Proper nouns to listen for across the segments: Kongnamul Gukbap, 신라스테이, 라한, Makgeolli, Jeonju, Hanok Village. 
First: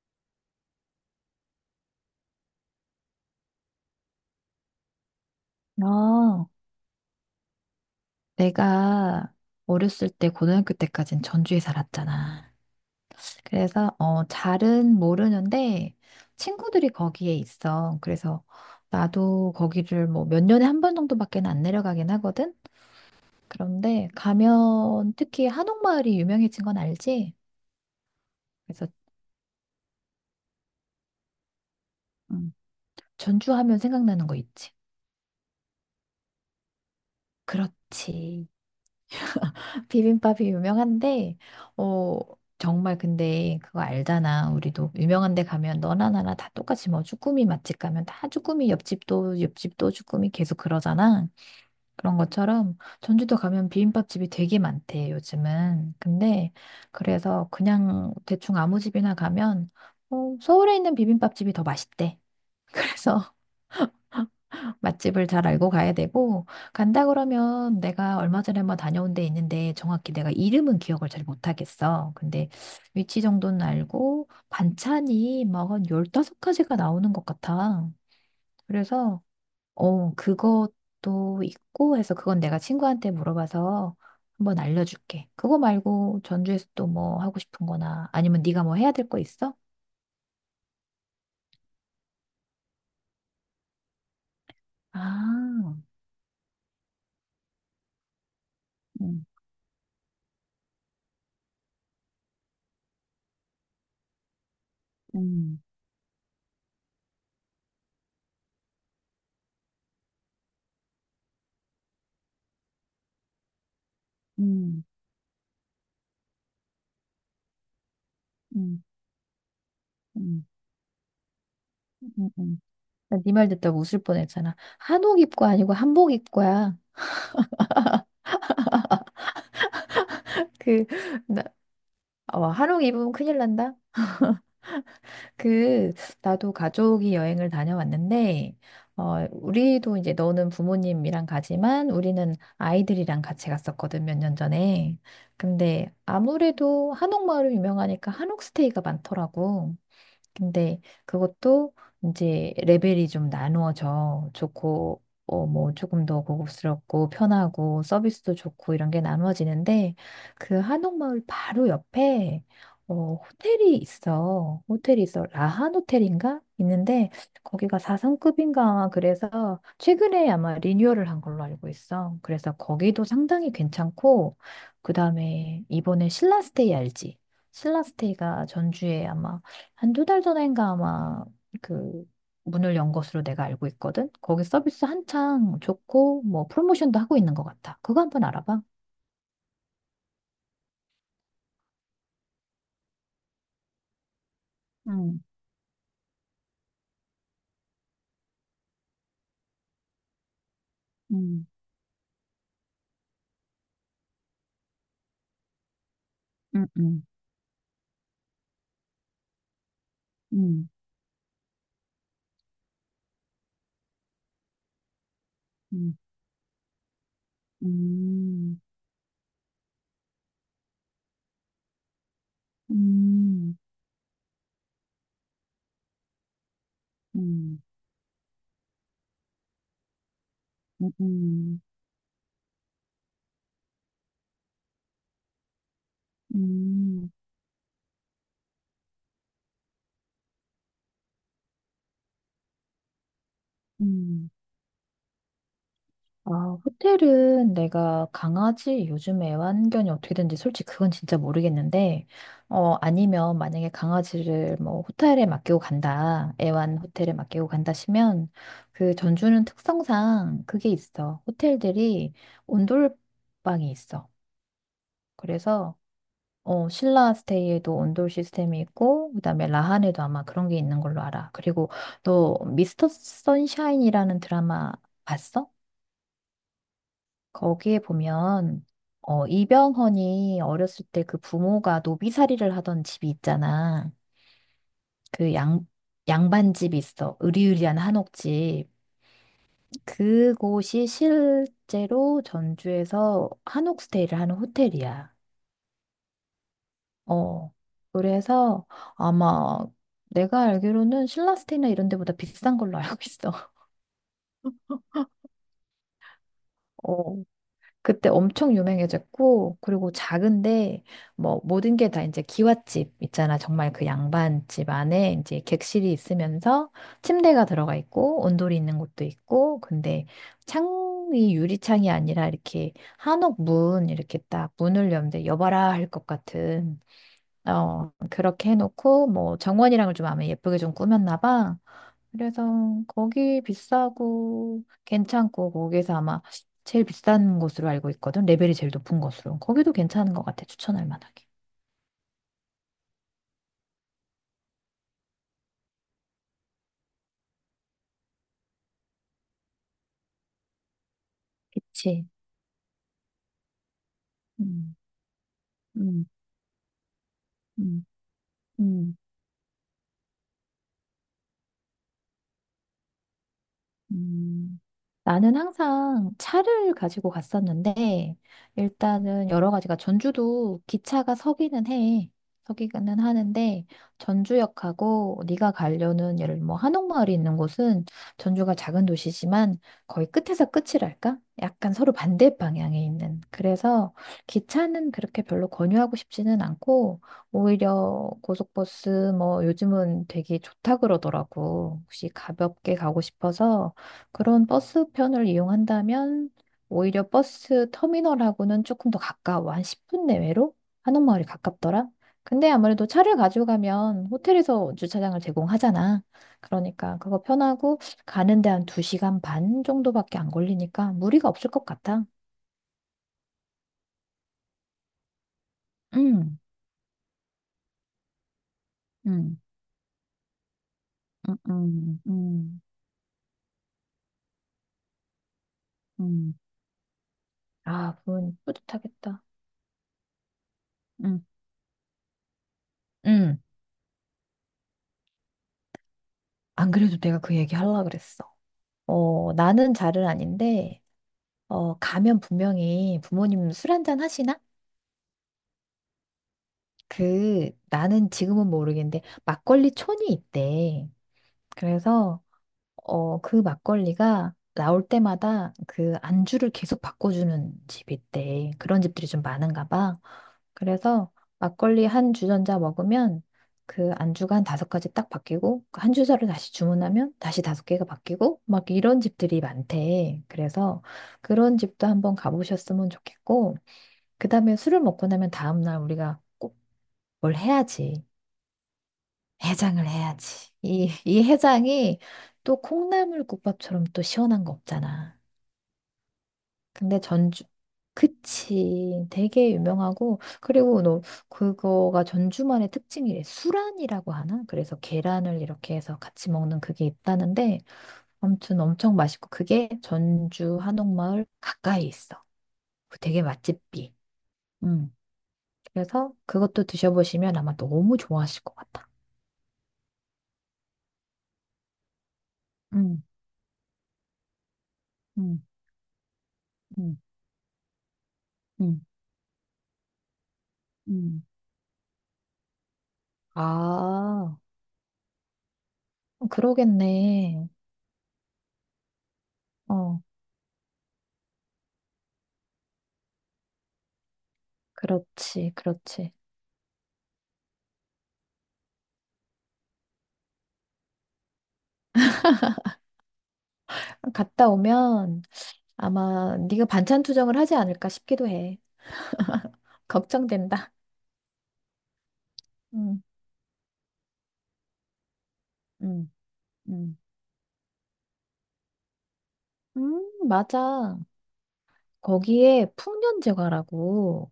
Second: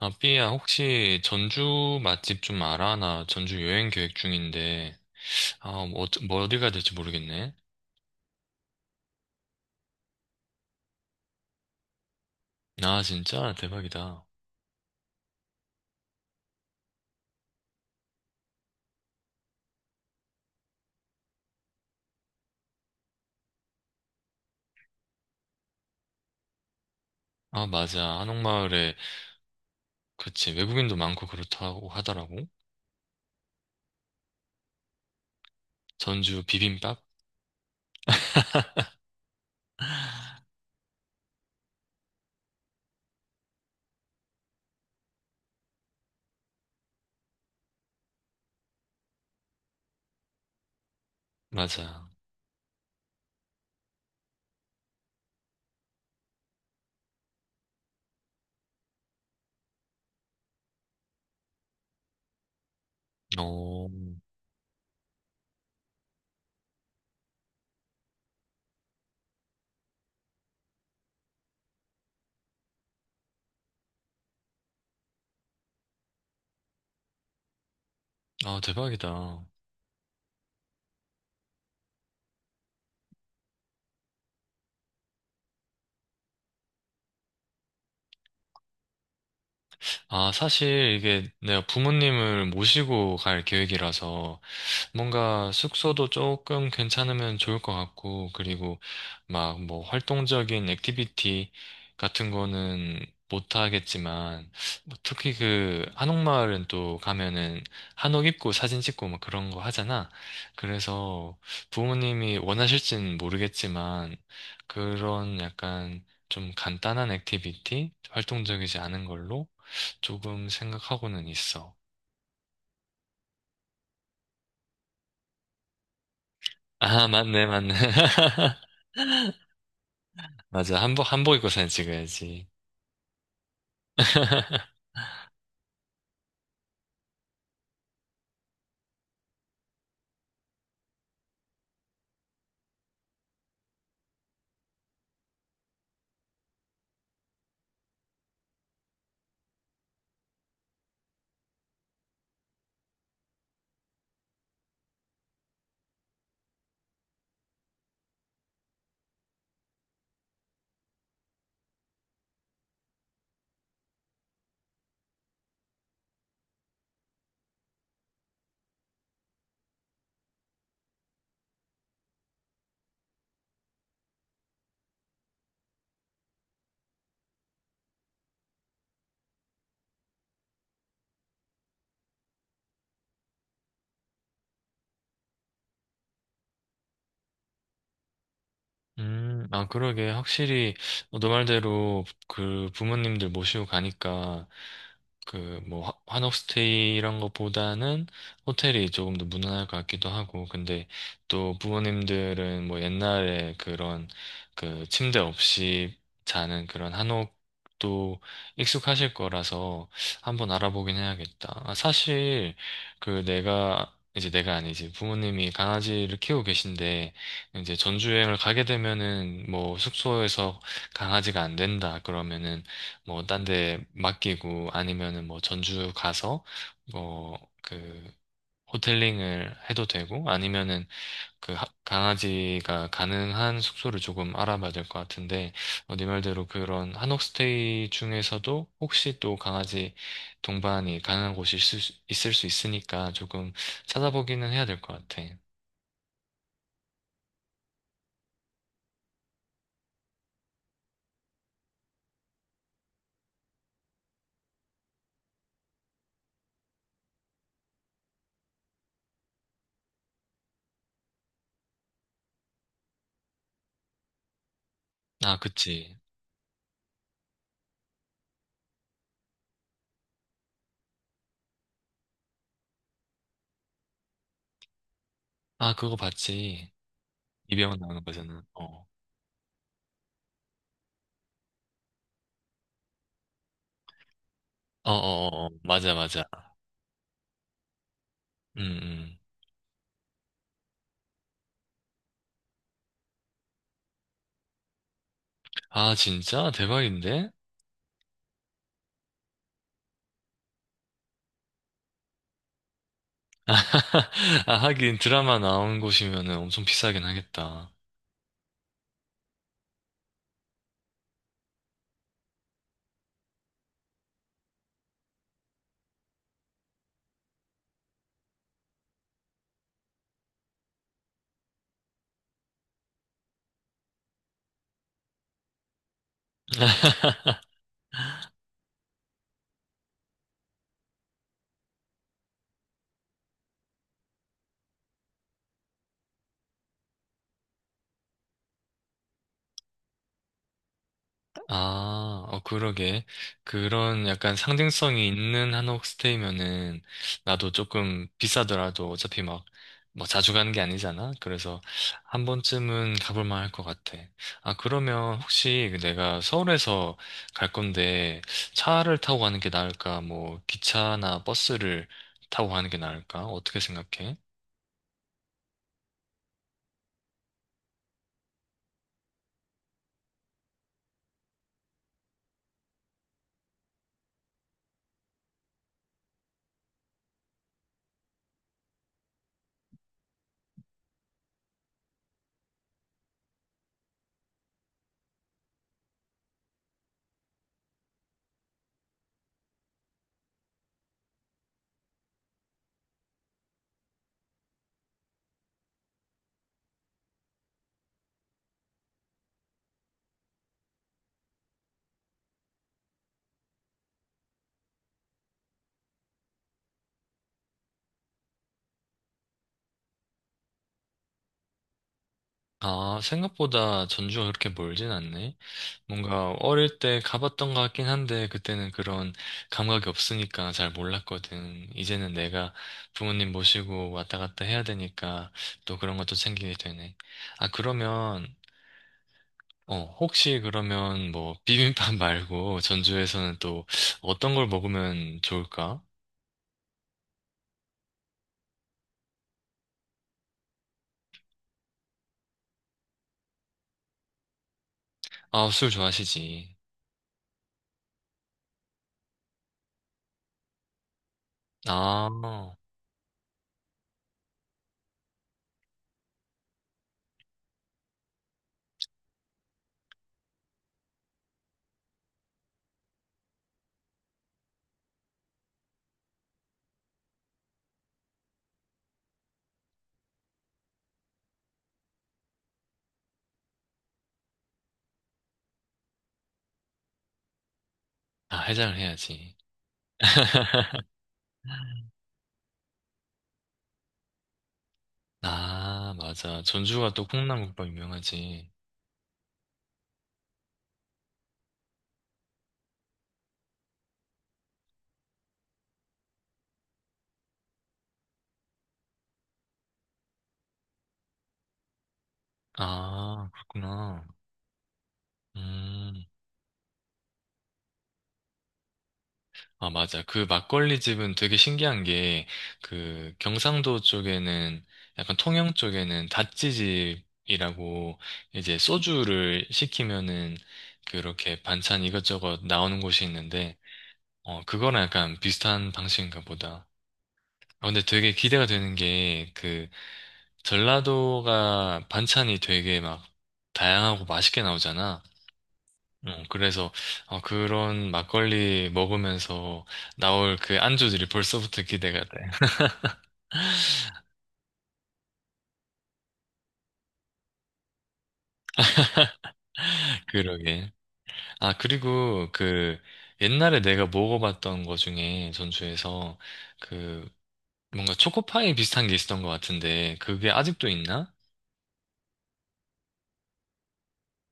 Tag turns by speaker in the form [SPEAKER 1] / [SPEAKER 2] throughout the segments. [SPEAKER 1] 아, 삐야, 혹시 전주 맛집 좀 알아? 나 전주 여행 계획 중인데, 아, 뭐, 뭐
[SPEAKER 2] 어,
[SPEAKER 1] 어디 가야 될지 모르겠네.
[SPEAKER 2] 내가 어렸을 때 고등학교 때까진 전주에 살았잖아.
[SPEAKER 1] 아, 진짜?
[SPEAKER 2] 그래서
[SPEAKER 1] 대박이다.
[SPEAKER 2] 잘은 모르는데 친구들이 거기에 있어. 그래서 나도 거기를 뭐 몇 년에 한 번 정도밖에 안 내려가긴 하거든. 그런데 가면 특히 한옥마을이 유명해진 건 알지?
[SPEAKER 1] 아, 맞아.
[SPEAKER 2] 그래서
[SPEAKER 1] 한옥마을에, 그치. 외국인도 많고 그렇다고 하더라고.
[SPEAKER 2] 음. 전주 하면 생각나는 거 있지.
[SPEAKER 1] 전주 비빔밥?
[SPEAKER 2] 그렇지. 비빔밥이 유명한데, 어, 정말 근데 그거 알잖아. 우리도 유명한 데 가면 너나 나나 다 똑같이 뭐 쭈꾸미 맛집 가면 다 쭈꾸미 옆집도 쭈꾸미 계속 그러잖아.
[SPEAKER 1] 맞아.
[SPEAKER 2] 그런 것처럼 전주도 가면 비빔밥집이 되게 많대, 요즘은. 근데 그래서 그냥 대충 아무 집이나 가면 서울에 있는 비빔밥집이 더 맛있대. 그래서
[SPEAKER 1] 어,
[SPEAKER 2] 맛집을 잘 알고 가야 되고, 간다 그러면 내가 얼마 전에 한번 다녀온 데 있는데 정확히 내가 이름은 기억을 잘 못하겠어. 근데 위치 정도는 알고, 반찬이 막 한 15가지가 나오는 것 같아.
[SPEAKER 1] 아,
[SPEAKER 2] 그래서,
[SPEAKER 1] 대박이다.
[SPEAKER 2] 그것도 있고 해서 그건 내가 친구한테 물어봐서 한번 알려줄게. 그거 말고 전주에서 또 뭐 하고 싶은 거나 아니면 네가 뭐 해야 될 거 있어?
[SPEAKER 1] 아, 사실 이게 내가 부모님을 모시고 갈 계획이라서, 뭔가
[SPEAKER 2] 아,
[SPEAKER 1] 숙소도 조금 괜찮으면 좋을 것 같고, 그리고
[SPEAKER 2] 음,
[SPEAKER 1] 막 뭐 활동적인 액티비티 같은 거는 못 하겠지만, 뭐 특히
[SPEAKER 2] 음,
[SPEAKER 1] 그 한옥마을은 또 가면은 한옥 입고 사진 찍고 막 그런 거 하잖아. 그래서 부모님이 원하실진 모르겠지만,
[SPEAKER 2] 음,
[SPEAKER 1] 그런 약간 좀 간단한 액티비티? 활동적이지
[SPEAKER 2] 음,
[SPEAKER 1] 않은 걸로
[SPEAKER 2] 음,
[SPEAKER 1] 조금 생각하고는 있어.
[SPEAKER 2] 음, 음. 네 말 듣다 가 웃을 뻔했잖아. 한옥 입고 아니고 한복 입고야.
[SPEAKER 1] 아, 맞네, 맞네. 맞아.
[SPEAKER 2] 그,
[SPEAKER 1] 한복
[SPEAKER 2] 나,
[SPEAKER 1] 입고 사진 찍어야지.
[SPEAKER 2] 한옥 입으면 큰일 난다. 그, 나도 가족이 여행을 다녀왔는데, 우리도 이제 너는 부모님이랑 가지만 우리는 아이들이랑 같이 갔었거든, 몇 년 전에. 근데 아무래도 한옥마을이 유명하니까 한옥 스테이가 많더라고. 근데 그것도 이제 레벨이 좀 나누어져 좋고 뭐 조금 더 고급스럽고 편하고 서비스도 좋고 이런 게 나누어지는데 그 한옥마을 바로 옆에 호텔이 있어. 라한 호텔인가? 있는데 거기가 4성급인가 그래서 최근에 아마 리뉴얼을 한 걸로 알고 있어. 그래서 거기도 상당히 괜찮고 그다음에 이번에 신라스테이 알지? 신라스테이가 전주에 아마 한 2달 전인가 아마 그 문을 연 것으로 내가 알고 있거든. 거기 서비스 한창 좋고 뭐 프로모션도 하고 있는 것 같아. 그거 한번 알아봐.
[SPEAKER 1] 아, 그러게. 확실히, 너 말대로, 그, 부모님들 모시고 가니까,
[SPEAKER 2] 음,
[SPEAKER 1] 그, 뭐, 한옥스테이 이런 것보다는 호텔이 조금 더 무난할 것 같기도 하고, 근데
[SPEAKER 2] 음,
[SPEAKER 1] 또 부모님들은 뭐 옛날에 그런, 그, 침대 없이 자는
[SPEAKER 2] 음,
[SPEAKER 1] 그런
[SPEAKER 2] 음,
[SPEAKER 1] 한옥도 익숙하실 거라서 한번
[SPEAKER 2] 음,
[SPEAKER 1] 알아보긴 해야겠다. 아, 사실, 그, 내가, 이제 내가 아니지. 부모님이
[SPEAKER 2] 음,
[SPEAKER 1] 강아지를 키우고 계신데, 이제 전주여행을
[SPEAKER 2] 음,
[SPEAKER 1] 가게 되면은 뭐 숙소에서 강아지가 안 된다 그러면은 뭐 딴
[SPEAKER 2] 음,
[SPEAKER 1] 데 맡기고 아니면은 뭐 전주 가서 뭐
[SPEAKER 2] 음,
[SPEAKER 1] 그 호텔링을 해도 되고 아니면은 그
[SPEAKER 2] 음,
[SPEAKER 1] 강아지가 가능한 숙소를 조금 알아봐야 될 것 같은데 어, 네
[SPEAKER 2] 음,
[SPEAKER 1] 말대로 그런
[SPEAKER 2] 음,
[SPEAKER 1] 한옥스테이 중에서도 혹시 또 강아지 동반이 가능한 곳이 있을 수 있으니까 조금
[SPEAKER 2] 음.
[SPEAKER 1] 찾아보기는 해야 될 것 같아.
[SPEAKER 2] 아, 호텔은 내가 강아지 요즘 애완견이 어떻게 되는지 솔직히 그건 진짜 모르겠는데, 아니면 만약에 강아지를 뭐 호텔에 맡기고 간다, 애완 호텔에 맡기고 간다 시면, 그 전주는 특성상 그게 있어. 호텔들이 온돌방이 있어.
[SPEAKER 1] 아,
[SPEAKER 2] 그래서,
[SPEAKER 1] 그치.
[SPEAKER 2] 신라 스테이에도 온돌 시스템이 있고, 그다음에 라한에도 아마 그런 게 있는 걸로 알아. 그리고 너 미스터 선샤인이라는 드라마 봤어?
[SPEAKER 1] 아, 그거 봤지.
[SPEAKER 2] 거기에
[SPEAKER 1] 입에만 나오는 거잖아.
[SPEAKER 2] 보면
[SPEAKER 1] 어.
[SPEAKER 2] 이병헌이 어렸을 때 그 부모가 노비살이를 하던 집이 있잖아.
[SPEAKER 1] 어,
[SPEAKER 2] 그
[SPEAKER 1] 어, 어,
[SPEAKER 2] 양,
[SPEAKER 1] 맞아, 맞아.
[SPEAKER 2] 양반집이 있어. 으리으리한 한옥집.
[SPEAKER 1] 음, 음.
[SPEAKER 2] 그곳이 실제로 전주에서 한옥 스테이를 하는 호텔이야.
[SPEAKER 1] 아, 진짜? 대박인데?
[SPEAKER 2] 어. 그래서 아마 내가 알기로는 신라스테이나 이런 데보다 비싼 걸로 알고 있어.
[SPEAKER 1] 아, 하긴 드라마 나온 곳이면은 엄청 비싸긴
[SPEAKER 2] 어.
[SPEAKER 1] 하겠다.
[SPEAKER 2] 그때 엄청 유명해졌고, 그리고 작은데, 뭐, 모든 게 다 이제 기와집 있잖아. 정말 그 양반집 안에 이제 객실이 있으면서 침대가 들어가 있고, 온돌이 있는 곳도 있고, 근데 창이 유리창이 아니라 이렇게 한옥 문, 이렇게 딱 문을 열는데 여봐라 할 것 같은, 그렇게 해놓고, 뭐, 정원이랑을 좀 아마 예쁘게 좀 꾸몄나 봐. 그래서 거기 비싸고 괜찮고 거기서 아마 제일 비싼 곳으로 알고 있거든. 레벨이 제일 높은 곳으로. 거기도 괜찮은 것 같아. 추천할 만하게.
[SPEAKER 1] 아, 어, 그러게. 그런 약간 상징성이 있는 한옥스테이면은 나도 조금 비싸더라도 어차피 막, 뭐 자주 가는 게 아니잖아? 그래서
[SPEAKER 2] 그치.
[SPEAKER 1] 한 번쯤은 가볼 만할 것 같아. 아,
[SPEAKER 2] 음.
[SPEAKER 1] 그러면 혹시 그
[SPEAKER 2] 음,
[SPEAKER 1] 내가 서울에서 갈
[SPEAKER 2] 음,
[SPEAKER 1] 건데
[SPEAKER 2] 음.
[SPEAKER 1] 차를 타고 가는 게 나을까? 뭐 기차나 버스를 타고 가는 게 나을까? 어떻게 생각해?
[SPEAKER 2] 음, 나는 항상 차를 가지고 갔었는데, 일단은 여러 가지가, 전주도 기차가 서기는 해. 서기는 하는데, 전주역하고 네가 가려는 예를 뭐 한옥마을이 있는 곳은 전주가 작은 도시지만 거의 끝에서 끝이랄까? 약간 서로 반대 방향에 있는. 그래서 기차는 그렇게 별로 권유하고 싶지는 않고, 오히려 고속버스 뭐 요즘은 되게 좋다 그러더라고. 혹시 가볍게 가고 싶어서 그런 버스편을 이용한다면 오히려 버스 터미널하고는 조금 더 가까워. 한 10분 내외로 한옥마을이 가깝더라. 근데 아무래도 차를 가지고 가면 호텔에서 주차장을 제공하잖아. 그러니까 그거 편하고 가는데 한 2시간 반 정도밖에 안 걸리니까 무리가 없을 것 같아.
[SPEAKER 1] 아, 생각보다 전주가 그렇게 멀진 않네. 뭔가
[SPEAKER 2] 음,
[SPEAKER 1] 어릴 때 가봤던 것 같긴 한데 그때는 그런
[SPEAKER 2] 음,
[SPEAKER 1] 감각이 없으니까 잘
[SPEAKER 2] 음,
[SPEAKER 1] 몰랐거든.
[SPEAKER 2] 음,
[SPEAKER 1] 이제는 내가
[SPEAKER 2] 음,
[SPEAKER 1] 부모님 모시고 왔다 갔다 해야 되니까 또 그런 것도
[SPEAKER 2] 음,
[SPEAKER 1] 챙기게 되네. 아,
[SPEAKER 2] 아,
[SPEAKER 1] 그러면
[SPEAKER 2] 그건 뿌듯하겠다.
[SPEAKER 1] 어, 혹시 그러면
[SPEAKER 2] 음.
[SPEAKER 1] 뭐 비빔밥 말고 전주에서는
[SPEAKER 2] 음.
[SPEAKER 1] 또 어떤 걸 먹으면 좋을까?
[SPEAKER 2] 안 그래도 내가 그 얘기 하려고 그랬어. 나는 잘은 아닌데 가면 분명히 부모님 술 한잔 하시나?
[SPEAKER 1] 아, 술 좋아하시지.
[SPEAKER 2] 그, 나는 지금은 모르겠는데, 막걸리 촌이 있대.
[SPEAKER 1] 아,
[SPEAKER 2] 그래서, 그 막걸리가 나올 때마다 그 안주를 계속 바꿔주는 집이 있대. 그런 집들이 좀 많은가 봐. 그래서 막걸리 한 주전자 먹으면 그 안주가 한 5가지 딱 바뀌고, 그한 주자를 다시 주문하면 다시 다섯 개가 바뀌고, 막 이런 집들이 많대. 그래서 그런 집도 한번 가보셨으면 좋겠고, 그 다음에 술을 먹고 나면 다음날 우리가 꼭 뭘 해야지.
[SPEAKER 1] 아, 해장을 해야지.
[SPEAKER 2] 해장을 해야지. 이 해장이 또 콩나물국밥처럼 또 시원한 거 없잖아.
[SPEAKER 1] 아, 맞아. 전주가
[SPEAKER 2] 근데
[SPEAKER 1] 또
[SPEAKER 2] 전주,
[SPEAKER 1] 콩나물국밥 유명하지.
[SPEAKER 2] 그치. 되게 유명하고, 그리고 너, 그거가 전주만의 특징이래. 수란이라고 하나? 그래서 계란을 이렇게 해서 같이 먹는 그게 있다는데, 아무튼 엄청 맛있고, 그게 전주 한옥마을 가까이 있어. 되게
[SPEAKER 1] 아,
[SPEAKER 2] 맛집이.
[SPEAKER 1] 그렇구나.
[SPEAKER 2] 음.
[SPEAKER 1] 음,
[SPEAKER 2] 그래서 그것도 드셔보시면 아마 너무 좋아하실 것 같아.
[SPEAKER 1] 아, 맞아. 그 막걸리 집은 되게 신기한 게,
[SPEAKER 2] 음,
[SPEAKER 1] 그 경상도 쪽에는, 약간
[SPEAKER 2] 음,
[SPEAKER 1] 통영 쪽에는
[SPEAKER 2] 음,
[SPEAKER 1] 다찌집이라고, 이제
[SPEAKER 2] 음,
[SPEAKER 1] 소주를 시키면은,
[SPEAKER 2] 음.
[SPEAKER 1] 그렇게 반찬 이것저것 나오는 곳이 있는데,
[SPEAKER 2] 아,
[SPEAKER 1] 어, 그거랑 약간 비슷한 방식인가
[SPEAKER 2] 어,
[SPEAKER 1] 보다.
[SPEAKER 2] 그러겠네.
[SPEAKER 1] 아, 근데 되게 기대가 되는 게, 그,
[SPEAKER 2] 어,
[SPEAKER 1] 전라도가 반찬이 되게 막 다양하고 맛있게 나오잖아.
[SPEAKER 2] 그렇지, 그렇지.
[SPEAKER 1] 어, 그래서 어, 그런 막걸리 먹으면서 나올 그 안주들이 벌써부터 기대가 돼.
[SPEAKER 2] 갔다 오면 아마 네가 반찬 투정을 하지 않을까 싶기도 해.
[SPEAKER 1] 그러게.
[SPEAKER 2] 걱정된다.
[SPEAKER 1] 아, 그리고 그
[SPEAKER 2] 음,
[SPEAKER 1] 옛날에 내가 먹어봤던 거 중에
[SPEAKER 2] 음,
[SPEAKER 1] 전주에서
[SPEAKER 2] 음.
[SPEAKER 1] 그 뭔가 초코파이 비슷한 게 있었던 것 같은데 그게 아직도
[SPEAKER 2] 맞아.
[SPEAKER 1] 있나?
[SPEAKER 2] 거기에 풍년제과라고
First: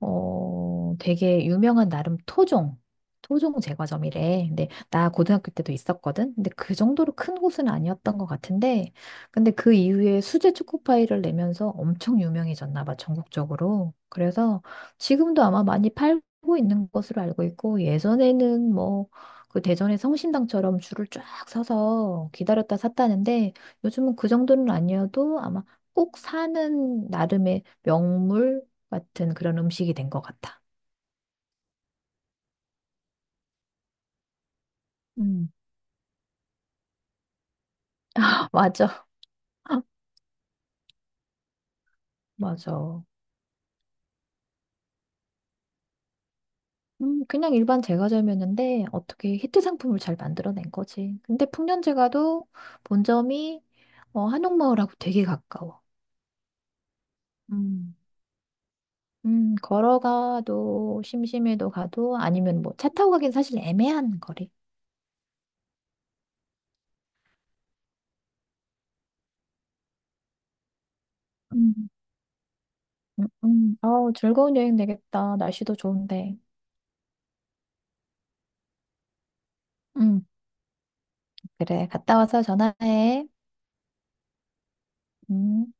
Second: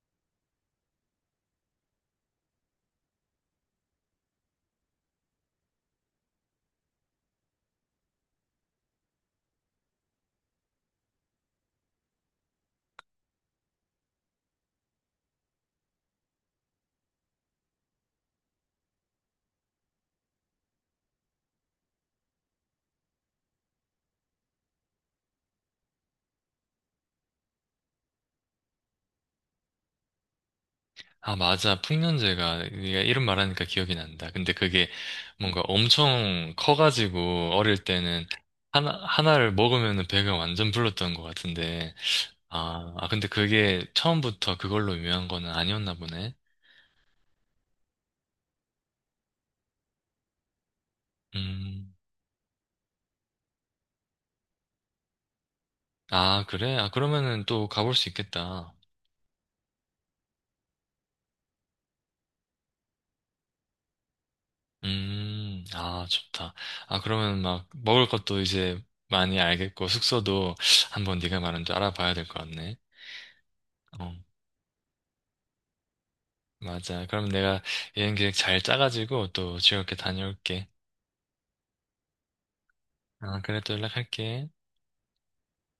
[SPEAKER 2] 되게 유명한 나름 토종 제과점이래. 근데 나 고등학교 때도 있었거든. 근데 그 정도로 큰 곳은 아니었던 것 같은데, 근데 그 이후에 수제 초코파이를 내면서 엄청 유명해졌나 봐, 전국적으로. 그래서 지금도 아마 많이 팔고 있는 것으로 알고 있고, 예전에는 뭐, 그 대전의 성심당처럼 줄을 쫙 서서 기다렸다 샀다는데, 요즘은 그 정도는 아니어도 아마 꼭 사는 나름의 명물, 같은 그런 음식이 된 것 같아.
[SPEAKER 1] 아, 맞아. 풍년제가 네가 이름 말하니까 기억이 난다. 근데 그게
[SPEAKER 2] 음.
[SPEAKER 1] 뭔가 엄청 커가지고 어릴 때는 하나,
[SPEAKER 2] 맞아.
[SPEAKER 1] 하나를 먹으면 배가 완전 불렀던 것 같은데 아,
[SPEAKER 2] 맞아.
[SPEAKER 1] 아, 근데 그게 처음부터 그걸로 유명한 거는 아니었나 보네.
[SPEAKER 2] 그냥 일반 제과점이었는데 어떻게 히트 상품을 잘 만들어낸 거지. 근데
[SPEAKER 1] 음,
[SPEAKER 2] 풍년제과도 본점이 한옥마을하고 되게 가까워.
[SPEAKER 1] 아, 그래? 아, 그러면은 또 가볼
[SPEAKER 2] 음.
[SPEAKER 1] 수 있겠다.
[SPEAKER 2] 걸어가도 심심해도 가도 아니면 뭐 차 타고 가긴 사실 애매한 거리.
[SPEAKER 1] 아, 좋다. 아, 그러면 막 먹을 것도 이제 많이 알겠고, 숙소도 한번 네가 말한 줄
[SPEAKER 2] 음.
[SPEAKER 1] 알아봐야 될 것 같네. 어,
[SPEAKER 2] 어우, 즐거운 여행 되겠다. 날씨도 좋은데.
[SPEAKER 1] 맞아. 그럼 내가 여행 계획 잘 짜가지고 또 즐겁게
[SPEAKER 2] 음,
[SPEAKER 1] 다녀올게.
[SPEAKER 2] 그래. 갔다 와서 전화해.
[SPEAKER 1] 아, 그래, 또 연락할게.
[SPEAKER 2] 음.